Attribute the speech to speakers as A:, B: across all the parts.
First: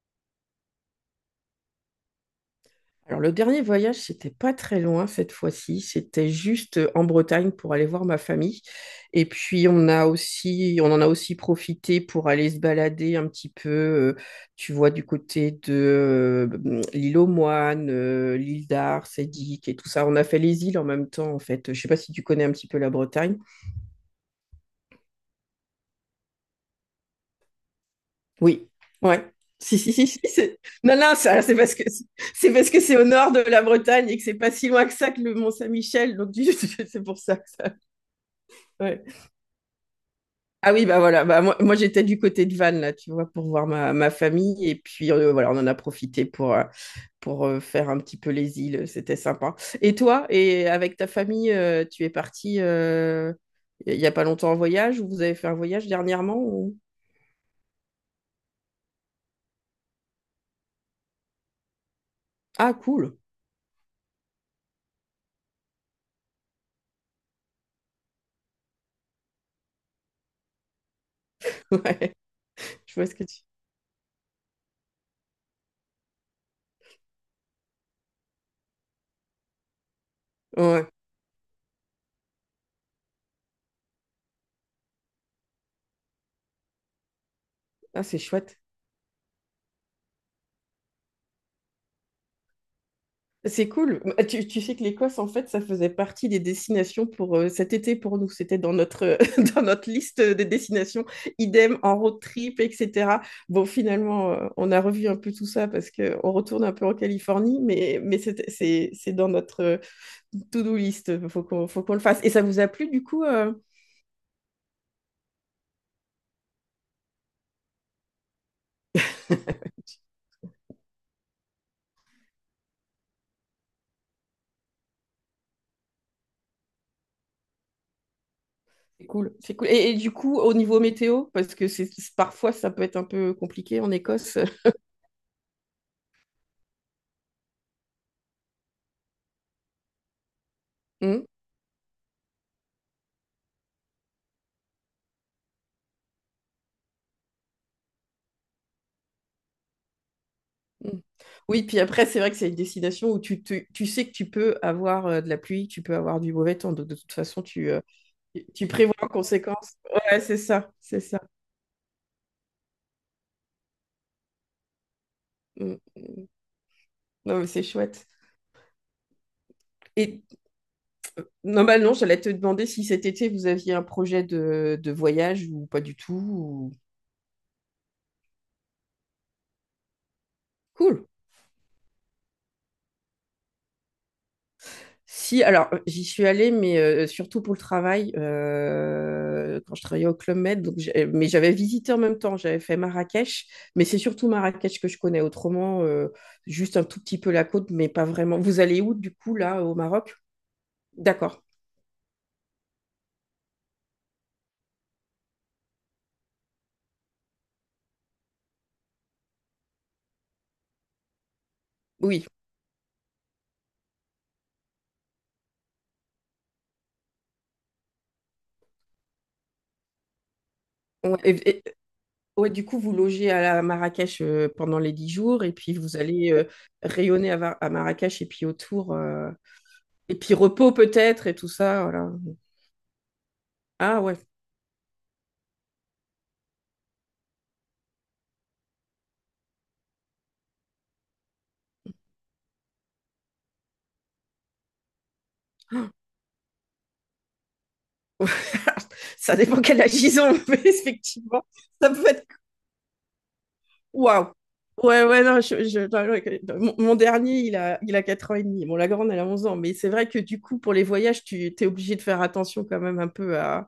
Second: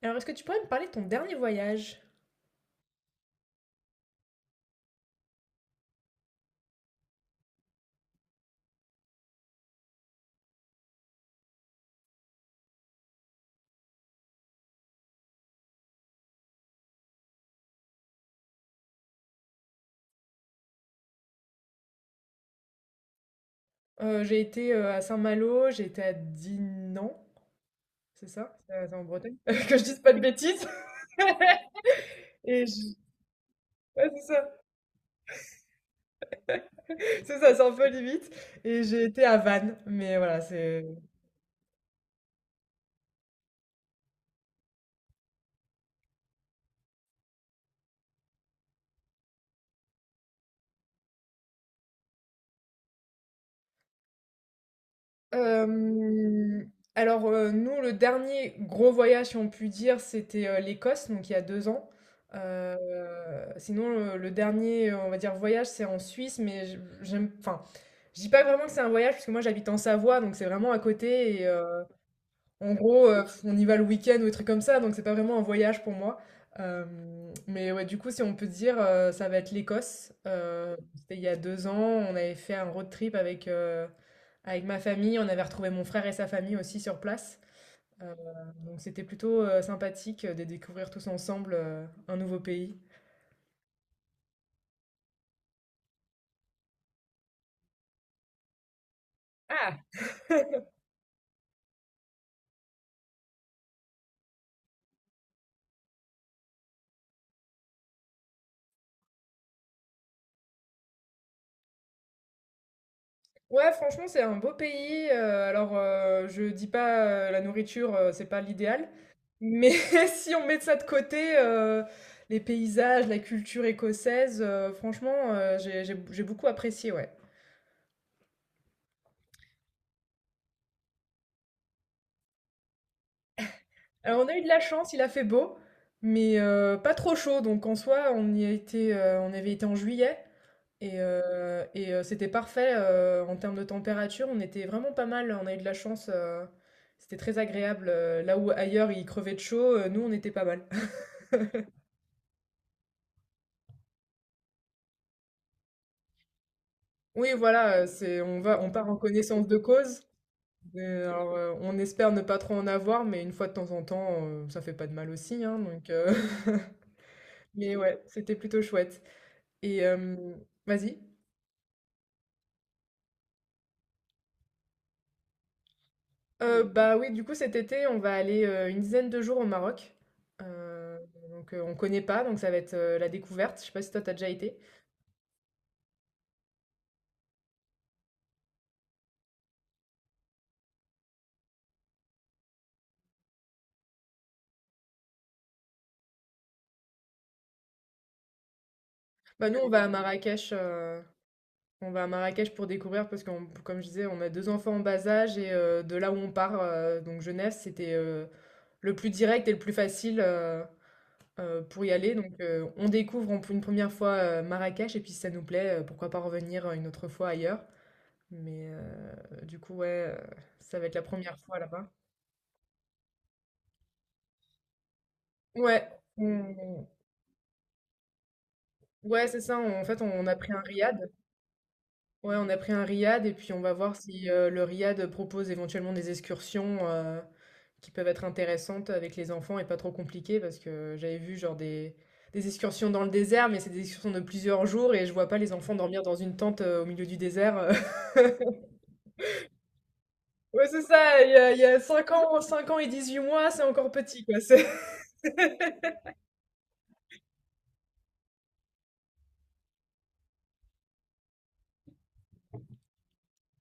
A: Alors, est-ce que tu pourrais me parler de ton dernier voyage?
B: Alors, le dernier voyage, c'était pas très loin cette fois-ci. C'était juste en Bretagne pour aller voir ma famille. Et puis, on en a aussi profité pour aller se balader un petit peu, tu vois, du côté de l'île aux Moines, l'île d'Ars, Sédic et tout ça. On a fait les îles en même temps, en fait. Je sais pas si tu connais un petit peu la Bretagne.
A: J'ai été à Saint-Malo, j'ai été à Dinan, c'est ça?
B: Oui,
A: C'est en
B: ouais.
A: Bretagne? Que
B: Si,
A: je
B: si,
A: dise
B: si,
A: pas de
B: si,
A: bêtises.
B: Non, non, ça, c'est parce que
A: Et je-
B: c'est au nord de la Bretagne
A: ouais,
B: et que
A: c'est
B: c'est
A: ça,
B: pas si loin que ça que le Mont-Saint-Michel, donc c'est pour
A: c'est
B: ça.
A: ça, c'est un peu limite. Et j'ai
B: Ouais.
A: été à Vannes, mais voilà,
B: Ah oui, bah voilà, bah moi, j'étais du côté de Vannes, là, tu vois, pour voir ma famille. Et puis voilà, on en a profité pour, faire un petit peu les îles, c'était sympa. Et toi, et avec ta famille, tu es parti il n'y a pas longtemps en voyage ou vous avez fait un voyage dernièrement
A: Hem, alors, nous, le dernier gros voyage, si on peut dire, c'était, l'Écosse, donc il y a 2 ans.
B: Ah
A: Heu,
B: cool,
A: Sinon, le dernier, on va dire, voyage, c'est en Suisse, mais je j'aime, enfin, je dis pas vraiment que c'est un voyage, parce que moi, j'habite en Savoie, donc c'est vraiment à côté.
B: ouais,
A: En
B: je
A: gros,
B: vois ce que tu.
A: on y va le week-end ou des trucs comme ça, donc c'est pas vraiment un voyage pour moi. Mais ouais, du coup, si on peut dire, ça va être l'Écosse.
B: Ouais,
A: C'était il y a 2 ans, on avait fait un road trip avec ma famille. On avait retrouvé mon frère et sa famille aussi sur place.
B: ah,
A: Heu,
B: c'est chouette.
A: donc c'était plutôt, sympathique, de découvrir tous ensemble, un nouveau pays.
B: C'est cool. Bah, tu tu sais que l'Écosse, en fait, ça faisait partie des destinations pour cet été pour nous. C'était dans notre, dans notre liste des destinations, idem en road trip, etc. Bon, finalement, on a revu un peu tout ça parce qu'on retourne un peu en Californie, mais, c'est dans notre to-do list. Il faut qu'on le fasse. Et ça vous a plu, du coup
A: Ouais, franchement, c'est un beau pays. Alors, je dis pas, la nourriture, c'est pas l'idéal, mais si on met ça de côté, les paysages, la culture écossaise, franchement, j'ai beaucoup apprécié, ouais.
B: C'est cool. C'est cool. Et, du coup, au niveau météo, parce que parfois, ça peut être un peu compliqué en
A: Alors, on a
B: Écosse.
A: eu de la chance, il a fait beau, mais pas trop chaud. Donc, en soi, on y a été, on avait été en juillet et, euh, et, euh, c'était parfait, en termes de température. On était vraiment pas mal. On a eu de la chance. C'était très agréable. Là où ailleurs il crevait de chaud, nous on était pas mal.
B: Mm. Oui, puis après, c'est vrai que c'est une destination où tu sais que tu peux avoir de la pluie, tu peux avoir du mauvais temps. Donc, de toute
A: Oui,
B: façon, tu,
A: voilà.
B: euh, tu tu
A: On part
B: prévois
A: en
B: en
A: connaissance de
B: conséquence.
A: cause.
B: Ouais, c'est ça, c'est
A: Euh,
B: ça.
A: alors, euh, on espère ne pas trop en avoir, mais une fois de temps en temps, ça fait pas de mal aussi, hein,
B: Mm.
A: donc.
B: Non, mais c'est
A: Mais ouais,
B: chouette.
A: c'était plutôt chouette. Et
B: Et
A: vas-y.
B: normalement, j'allais te demander si cet été, vous aviez un projet de voyage ou pas du tout,
A: Bah, oui, du coup, cet été, on va aller, une dizaine de jours au Maroc. Heu,
B: Cool.
A: donc, on connaît pas, donc ça va être, la découverte. Je sais pas si toi, t'as déjà été?
B: Si, alors j'y suis allée, mais surtout pour le travail, quand je travaillais au Club Med, mais j'avais visité en même temps, j'avais fait Marrakech, mais c'est surtout Marrakech que je connais, autrement, juste un tout petit peu la côte, mais pas vraiment. Vous allez où du coup,
A: Bah, nous,
B: là,
A: on
B: au
A: va à
B: Maroc?
A: Marrakech,
B: D'accord,
A: on va à Marrakech pour découvrir, parce que comme je disais, on a 2 enfants en bas âge et de là où on part, donc Genève, c'était, le plus direct et le plus facile, pour y aller.
B: oui.
A: Donc, on découvre en une première fois, Marrakech, et puis si ça nous plaît, pourquoi pas revenir, une autre fois ailleurs. Mais du coup, ouais, ça va être la
B: Ouais,
A: première fois là-bas.
B: ouais, du coup, vous logez à la à Marrakech pendant les 10 jours, et puis
A: Ouais,
B: vous allez
A: on-
B: rayonner à, à Marrakech, et puis autour,
A: ouais, c'est ça. En fait,
B: et
A: on
B: puis
A: a pris un
B: repos
A: riad.
B: peut-être, et tout ça, voilà.
A: Ouais, on a pris un riad et puis on va voir
B: Ah ouais,
A: si le riad propose éventuellement des excursions qui peuvent être intéressantes avec les enfants et pas trop compliquées, parce que j'avais vu genre des excursions dans le désert, mais c'est des excursions de plusieurs jours et je vois pas les enfants dormir dans une tente au milieu du désert.
B: Ça dépend quel âge ils ont, mais
A: Ouais, c'est ça. Il y
B: effectivement,
A: a, il y a
B: ça peut
A: 5
B: être
A: ans, 5 ans et 18 mois, c'est encore petit,
B: waouh.
A: quoi.
B: Ouais, ouais, non, non, mon dernier, il a 4 ans et demi. Bon, la grande, elle a 11 ans, mais c'est vrai que du coup, pour les voyages, tu es obligé de faire attention quand même un peu à,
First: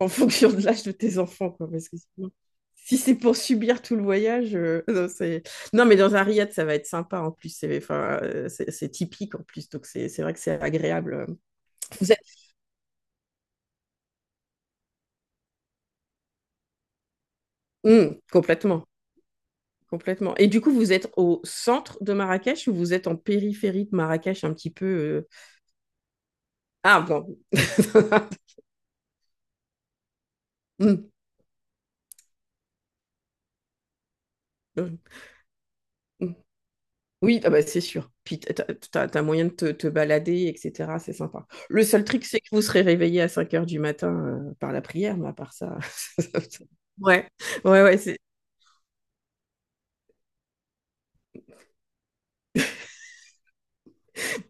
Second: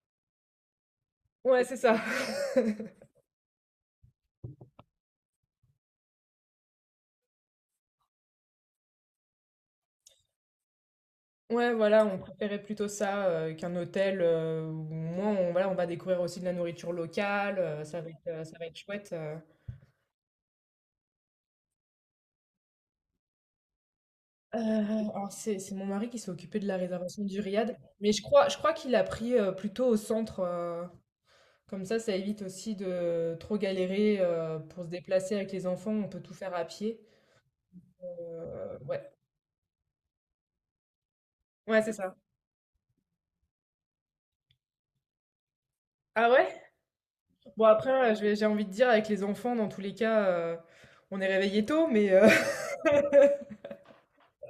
B: en fonction de l'âge de tes enfants,
A: Ouais,
B: quoi,
A: c'est
B: parce que
A: ça.
B: sinon, si c'est pour subir tout le voyage, non, c'est. Non, mais dans un riad, ça va être sympa en plus, c'est enfin, c'est typique en plus, donc c'est vrai que c'est agréable.
A: Ouais, voilà,
B: Vous
A: on
B: êtes.
A: préférait plutôt ça, qu'un hôtel, où au moins on, voilà, on va découvrir aussi de la nourriture locale, ça va être, heu, ça va être
B: Complètement.
A: chouette.
B: Complètement. Et du coup, vous êtes au centre de Marrakech ou vous êtes en périphérie de Marrakech un
A: Heu,
B: petit peu,
A: alors, c'est mon mari qui s'est occupé de la
B: Ah
A: réservation
B: bon.
A: du riad, mais je crois je crois qu'il a pris, plutôt au centre,
B: Mm,
A: comme ça évite aussi de trop galérer, pour se
B: mm,
A: déplacer avec les enfants, on peut
B: mm.
A: tout faire à pied.
B: Oui, ah bah, c'est sûr. Puis
A: Ouais.
B: t'as moyen de te balader, etc. C'est sympa.
A: Ouais,
B: Le
A: c'est
B: seul
A: ça.
B: truc, c'est que vous serez réveillé à 5 h du matin par la prière, mais à part ça.
A: Ah ouais?
B: Ouais,
A: Bon,
B: ouais,
A: après,
B: ouais, c'est
A: je vais j'ai envie de dire, avec les enfants dans tous les cas, on est réveillé tôt, mais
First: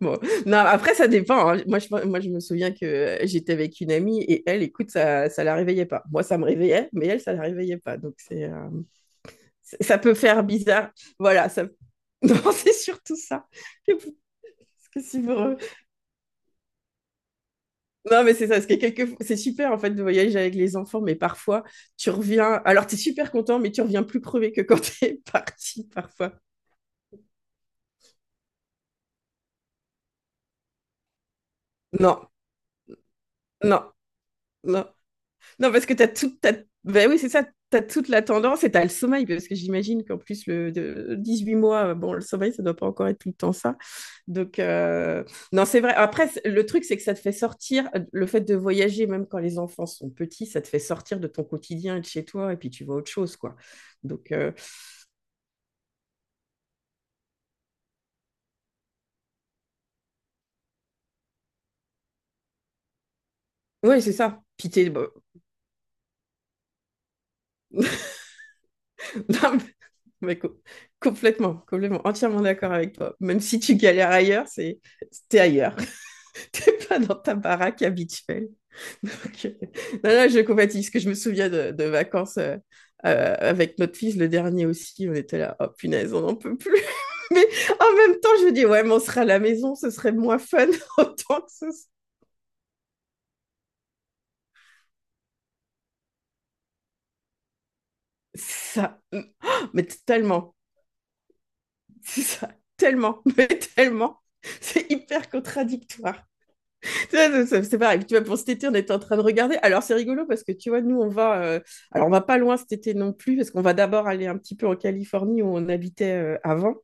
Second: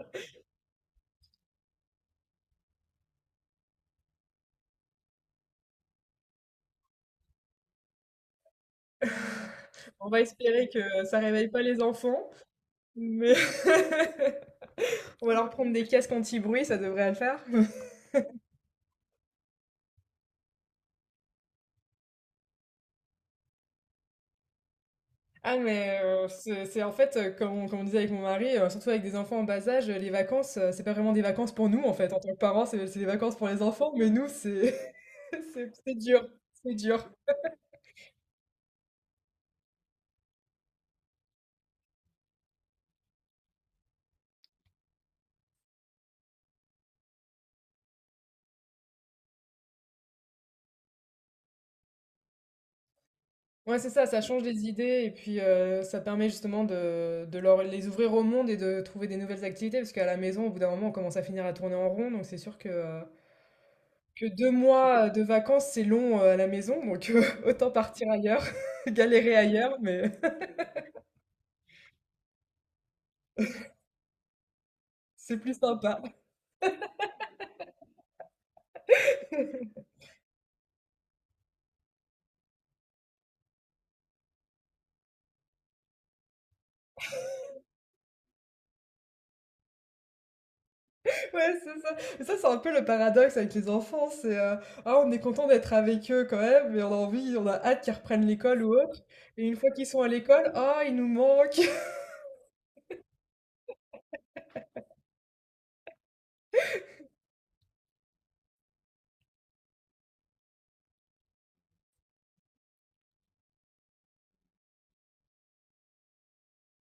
B: bon. Non, après, ça dépend, hein. Moi, je me souviens que j'étais avec une amie et elle, écoute, ça la réveillait pas. Moi, ça me réveillait, mais elle, ça la réveillait pas. Donc, c'est, ça
A: On
B: peut
A: va
B: faire
A: espérer que
B: bizarre.
A: ça réveille
B: Voilà,
A: pas
B: ça.
A: les enfants,
B: non, c'est surtout
A: mais
B: ça. C'est
A: on va leur
B: vrai.
A: prendre des casques anti-bruit, ça devrait le faire.
B: Non, mais c'est ça, parce que quelques, c'est super en fait de voyager avec les enfants, mais parfois tu reviens. Alors, tu es super content, mais tu reviens plus crevé que quand tu es
A: Ah,
B: parti
A: mais
B: parfois.
A: c'est en fait, comme on disait avec mon mari, surtout avec des enfants en bas âge, les vacances, c'est pas vraiment des vacances pour nous en fait. En
B: Non,
A: tant que parents, c'est des vacances pour les
B: non,
A: enfants, mais nous, c'est
B: non.
A: c'est
B: Non, parce
A: c'est
B: que tu as
A: dur,
B: tout. As.
A: c'est
B: Ben
A: dur.
B: oui, c'est ça, t'as toute la tendance et t'as le sommeil, parce que j'imagine qu'en plus, le de 18 mois, bon, le sommeil, ça doit pas encore être tout le temps ça. Donc, non, c'est vrai. Après, le truc, c'est que ça te fait sortir, le fait de voyager, même quand les enfants sont petits, ça te fait sortir de ton quotidien et de chez toi, et puis tu vois autre chose, quoi.
A: Ouais, c'est ça, ça
B: Donc,
A: change les idées et puis ça permet justement de les ouvrir au monde et de trouver des nouvelles activités, parce qu'à la maison, au bout d'un moment, on commence à finir à tourner en rond, donc c'est sûr que... euh,
B: ouais, c'est
A: que
B: ça.
A: deux
B: Bah,
A: mois de vacances, c'est long, à la maison, donc autant partir ailleurs, galérer
B: non,
A: ailleurs, mais
B: mais complètement, complètement, entièrement d'accord avec toi. Même si tu galères ailleurs, c'est
A: c'est
B: t'es
A: plus
B: ailleurs.
A: sympa.
B: T'es pas dans ta baraque habituelle. Donc, non, non, je compatis, parce que je me souviens de vacances avec notre fils, le dernier aussi, on était là, oh punaise, on n'en peut plus. Mais en même temps, je me dis, ouais, mais on sera à la maison, ce serait moins fun, autant que
A: Ouais,
B: ce
A: c'est ça. Mais ça, c'est un peu le paradoxe avec les enfants, c'est ah, on est content d'être avec eux quand même, mais on a envie, on a hâte qu'ils reprennent l'école ou
B: ça,
A: autre. Et une fois
B: mais
A: qu'ils sont à l'école,
B: tellement,
A: ah, ils nous manquent.
B: c'est ça, tellement, mais tellement. C'est hyper contradictoire. C'est pareil. Tu vois, pour cet été, on était en train de regarder. Alors, c'est rigolo parce que tu vois, nous, on va, Alors, on va pas loin cet été non plus, parce qu'on va d'abord aller un petit peu en Californie où on habitait avant,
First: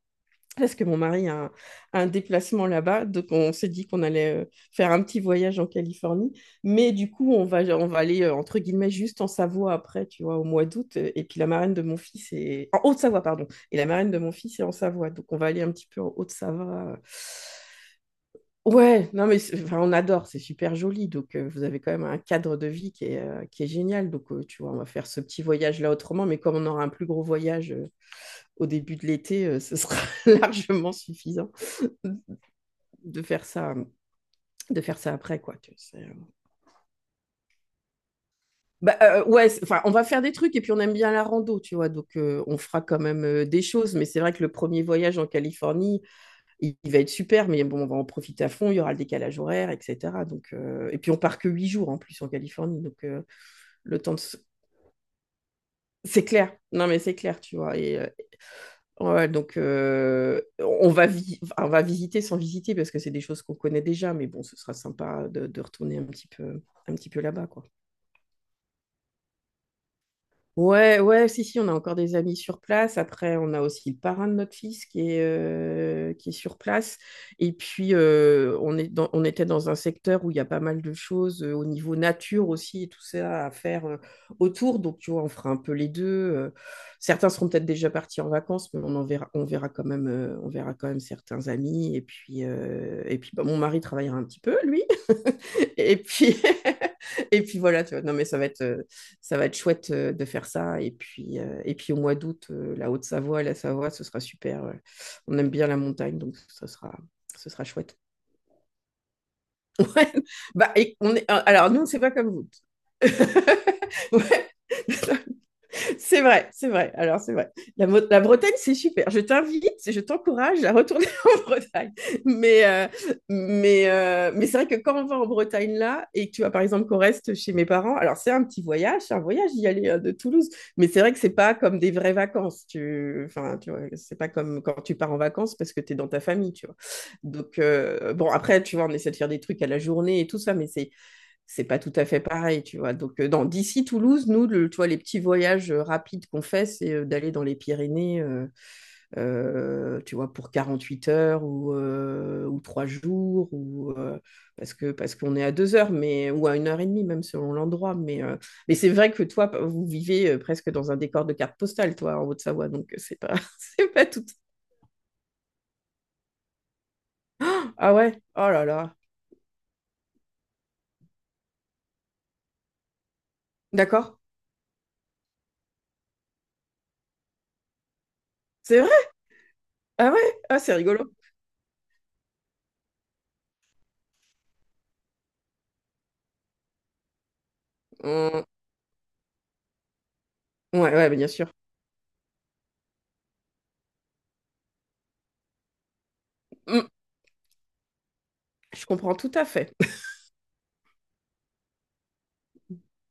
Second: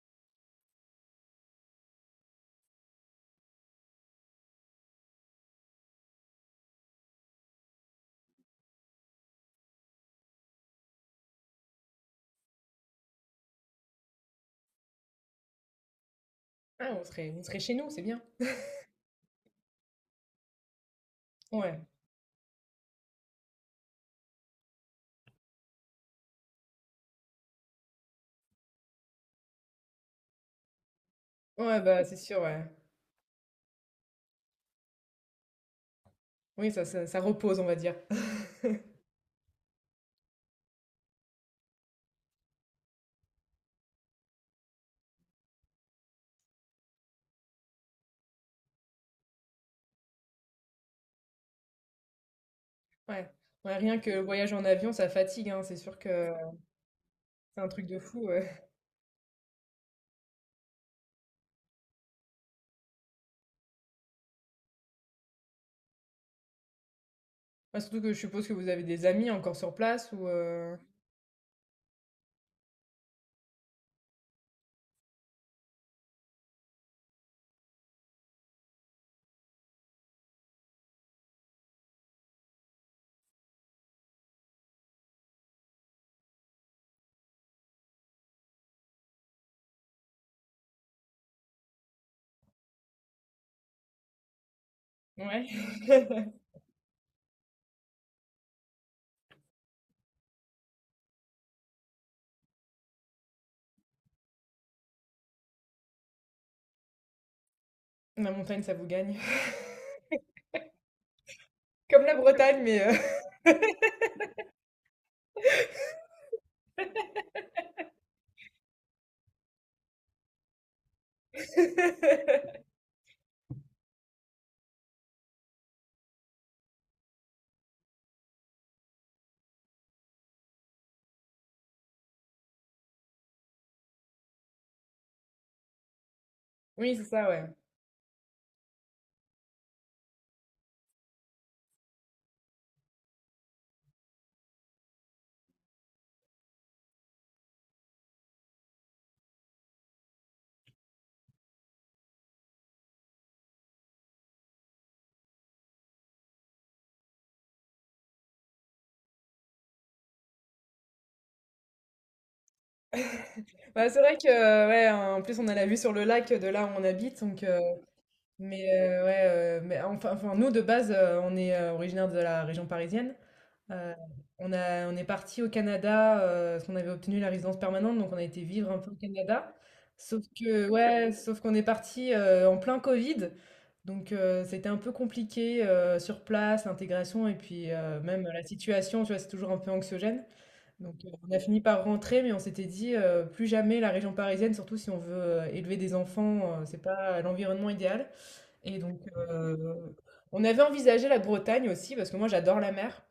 B: parce que mon mari a un déplacement là-bas, donc on s'est dit qu'on allait faire un petit voyage en Californie, mais du coup on va aller entre guillemets juste en Savoie après, tu vois, au mois d'août, et puis la marraine de mon fils est en Haute-Savoie pardon, et la marraine de mon fils est en Savoie, donc on va aller un petit peu en
A: Ah,
B: Haute-Savoie.
A: on serait chez nous, c'est bien.
B: Ouais, non mais enfin, on adore, c'est super joli, donc vous
A: Ouais.
B: avez quand même un cadre de vie qui est génial, donc tu vois, on va faire ce petit voyage là autrement, mais comme on aura un plus gros voyage au début de l'été, ce sera largement suffisant
A: Ouais, bah c'est sûr, ouais.
B: de faire ça de faire ça après quoi tu sais.
A: Oui, ça repose, on va dire.
B: Bah, ouais, enfin on va faire des trucs et puis on aime bien la rando, tu vois, donc on fera quand même des choses, mais c'est vrai que le premier voyage en Californie va être super, mais bon on va en profiter à fond, il y aura le décalage horaire etc, donc et puis on part que 8 jours en plus en Californie, donc
A: Ouais. Ouais, rien
B: le
A: que
B: temps de
A: le
B: se-
A: voyage en avion, ça fatigue, hein, c'est sûr que
B: c'est clair, non mais c'est clair tu
A: c'est un
B: vois,
A: truc de
B: et
A: fou, ouais.
B: ouais, donc enfin, on va visiter sans visiter parce que c'est des choses qu'on connaît déjà, mais bon, ce sera sympa de retourner un petit peu là-bas, quoi.
A: Bah, surtout que je suppose que vous avez des amis encore sur place, ou?
B: Ouais, ouais, si, si, on a encore des amis sur place. Après, on a aussi le parrain de notre fils qui est sur place. Et puis, on était dans un secteur où il y a pas mal de choses au niveau nature aussi et tout ça à faire autour. Donc, tu vois, on fera un peu les deux. Certains seront peut-être déjà partis en vacances, mais on en verra, on verra quand même certains amis. Et puis, bah, mon mari travaillera un petit peu, lui.
A: Ouais.
B: Et puis, et puis voilà, tu vois. Non, mais ça va être, ça va être chouette de faire ça. Et puis au mois d'août, la Haute-Savoie, la Savoie, ce sera super. On aime bien la montagne, donc ça sera, ce sera chouette.
A: La montagne, ça vous gagne.
B: Ouais. Bah, et on est, alors, nous, c'est
A: Comme
B: pas
A: la
B: comme vous.
A: Bretagne, mais
B: Ouais. C'est vrai, c'est vrai. Alors, c'est vrai. La Bretagne, c'est super. Je t'invite, je t'encourage à retourner en Bretagne. Mais, mais c'est vrai que quand on va en Bretagne là, et que tu vois par exemple qu'on reste chez mes parents, alors c'est un petit voyage, c'est un voyage d'y aller de Toulouse. Mais c'est vrai que c'est pas comme des vraies vacances. Tu. Enfin, tu vois, c'est pas comme quand tu pars en vacances parce que tu es dans ta famille, tu vois.
A: oui, c'est ça, ouais.
B: Donc, bon, après, tu vois, on essaie de faire des trucs à la journée et tout ça, mais c'est pas tout à fait pareil, tu vois. Donc, dans d'ici Toulouse, nous, tu vois, les petits voyages rapides qu'on fait, c'est d'aller dans les Pyrénées, tu vois, pour 48 heures ou 3 jours, ou, parce que, parce qu'on est à 2 heures, mais, ou à 1 heure et demie, même selon l'endroit. Mais c'est vrai que toi, vous vivez presque dans un décor de carte postale, toi, en Haute-Savoie, donc c'est pas, c'est
A: Bah, c'est
B: pas
A: vrai
B: tout.
A: que, ouais, en plus, on a la vue sur le lac de là où on habite, donc
B: Ah ouais, oh
A: mais
B: là là,
A: heu, ouais, mais enfin, nous, de base, on est, originaires de la région parisienne. Euh,
B: d'accord,
A: on est parti au Canada, parce qu'on avait obtenu la résidence permanente, donc on a été vivre un
B: c'est
A: peu au
B: vrai,
A: Canada.
B: ah ouais,
A: Sauf
B: ah,
A: que,
B: c'est
A: ouais,
B: rigolo.
A: sauf qu'on est parti en plein Covid, donc c'était un peu compliqué, sur place, l'intégration. Et puis même la
B: Hum,
A: situation, tu vois, c'est toujours un peu anxiogène.
B: ouais,
A: Donc,
B: ouais, bien
A: on a
B: sûr.
A: fini par rentrer, mais on s'était dit, plus jamais la région parisienne, surtout si on veut élever des enfants, c'est
B: Hum.
A: pas l'environnement idéal. Et
B: Je
A: donc,
B: comprends tout à fait.
A: on avait envisagé la Bretagne aussi, parce que moi j'adore la mer.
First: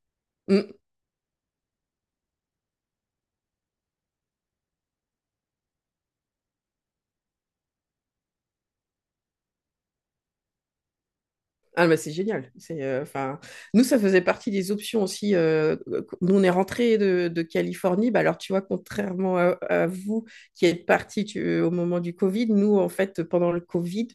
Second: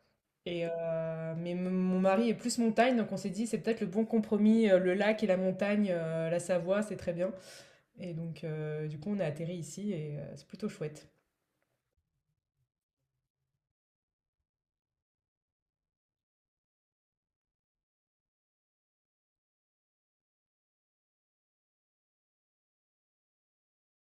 A: Et
B: Mmh.
A: mais mon mari est plus montagne, donc on s'est dit, c'est peut-être le bon compromis, le lac et la montagne, la Savoie, c'est très bien. Et donc, du coup, on a atterri ici et c'est plutôt chouette.
B: Ah, mais c'est génial. C'est, enfin, nous, ça faisait partie des options aussi, nous, on est rentrés de Californie. Bah, alors, tu vois, contrairement à vous qui êtes partis au moment du Covid, nous, en fait, pendant le Covid,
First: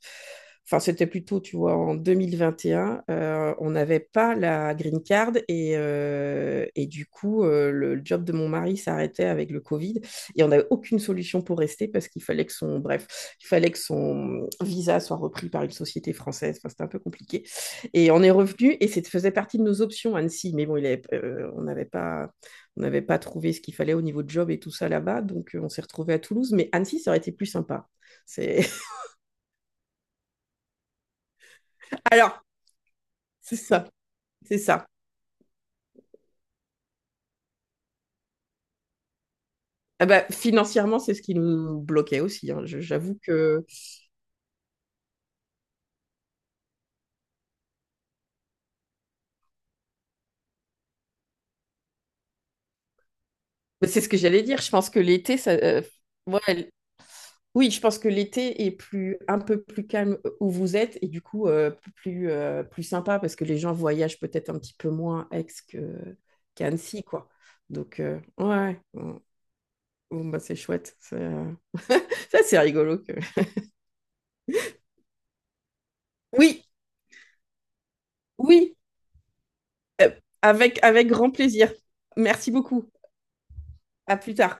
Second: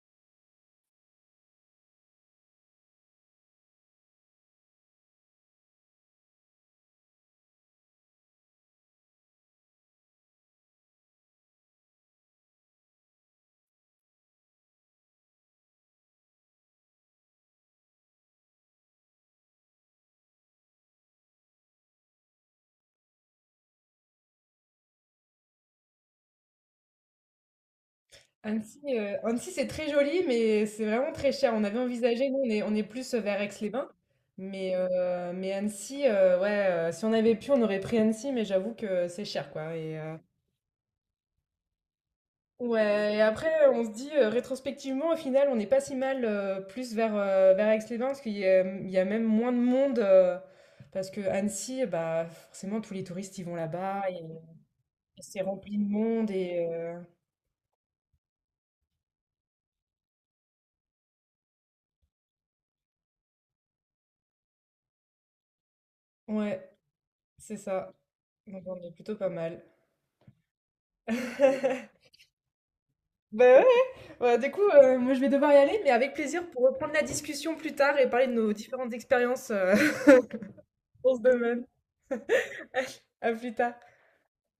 B: enfin, c'était plutôt, tu vois, en 2021, on n'avait pas la green card et du coup, le job de mon mari s'arrêtait avec le Covid et on n'avait aucune solution pour rester parce qu'il fallait que son, bref, il fallait que son visa soit repris par une société française. Enfin, c'était un peu compliqué. Et on est revenu et ça faisait partie de nos options, Annecy. Mais bon, on n'avait pas trouvé ce qu'il fallait au niveau de job et tout ça là-bas. Donc, on s'est retrouvé à Toulouse. Mais Annecy, ça aurait été plus sympa. C'est.
A: Annecy, c'est très joli, mais c'est vraiment très cher. On avait envisagé, nous,
B: Alors,
A: on est plus vers
B: c'est ça,
A: Aix-les-Bains.
B: c'est
A: Mais,
B: ça.
A: euh, mais Annecy, ouais, si on avait pu, on aurait pris Annecy, mais j'avoue que c'est cher, quoi.
B: Ah bah, financièrement, c'est ce qui nous bloquait aussi, hein.
A: Ouais,
B: J'avoue
A: et après,
B: que
A: on se dit, rétrospectivement, au final, on n'est pas si mal, plus vers Aix-les-Bains, parce qu'il y a même moins de monde, parce que Annecy, bah, forcément, tous les touristes, ils vont
B: mais c'est
A: là-bas,
B: ce
A: et,
B: que j'allais dire. Je
A: et
B: pense que l'été,
A: c'est
B: ça,
A: rempli de monde,
B: ouais. Oui, je pense que l'été est plus, un peu plus calme où vous êtes et du coup plus, plus sympa parce que les gens voyagent peut-être un petit peu moins à Aix que, qu'à
A: ouais,
B: Annecy, quoi.
A: c'est ça.
B: Donc,
A: Donc, on
B: ouais,
A: est plutôt
B: bon,
A: pas mal.
B: bon, bah, c'est chouette, c'est, ça, c'est rigolo,
A: Bah ouais, ouais, du coup, moi, je vais devoir y aller, mais avec plaisir pour
B: oui,
A: reprendre la discussion plus tard et parler de nos
B: oui,
A: différentes expériences,
B: avec, avec
A: dans ce
B: grand
A: domaine.
B: plaisir. Merci beaucoup.
A: À plus tard.
B: À plus tard.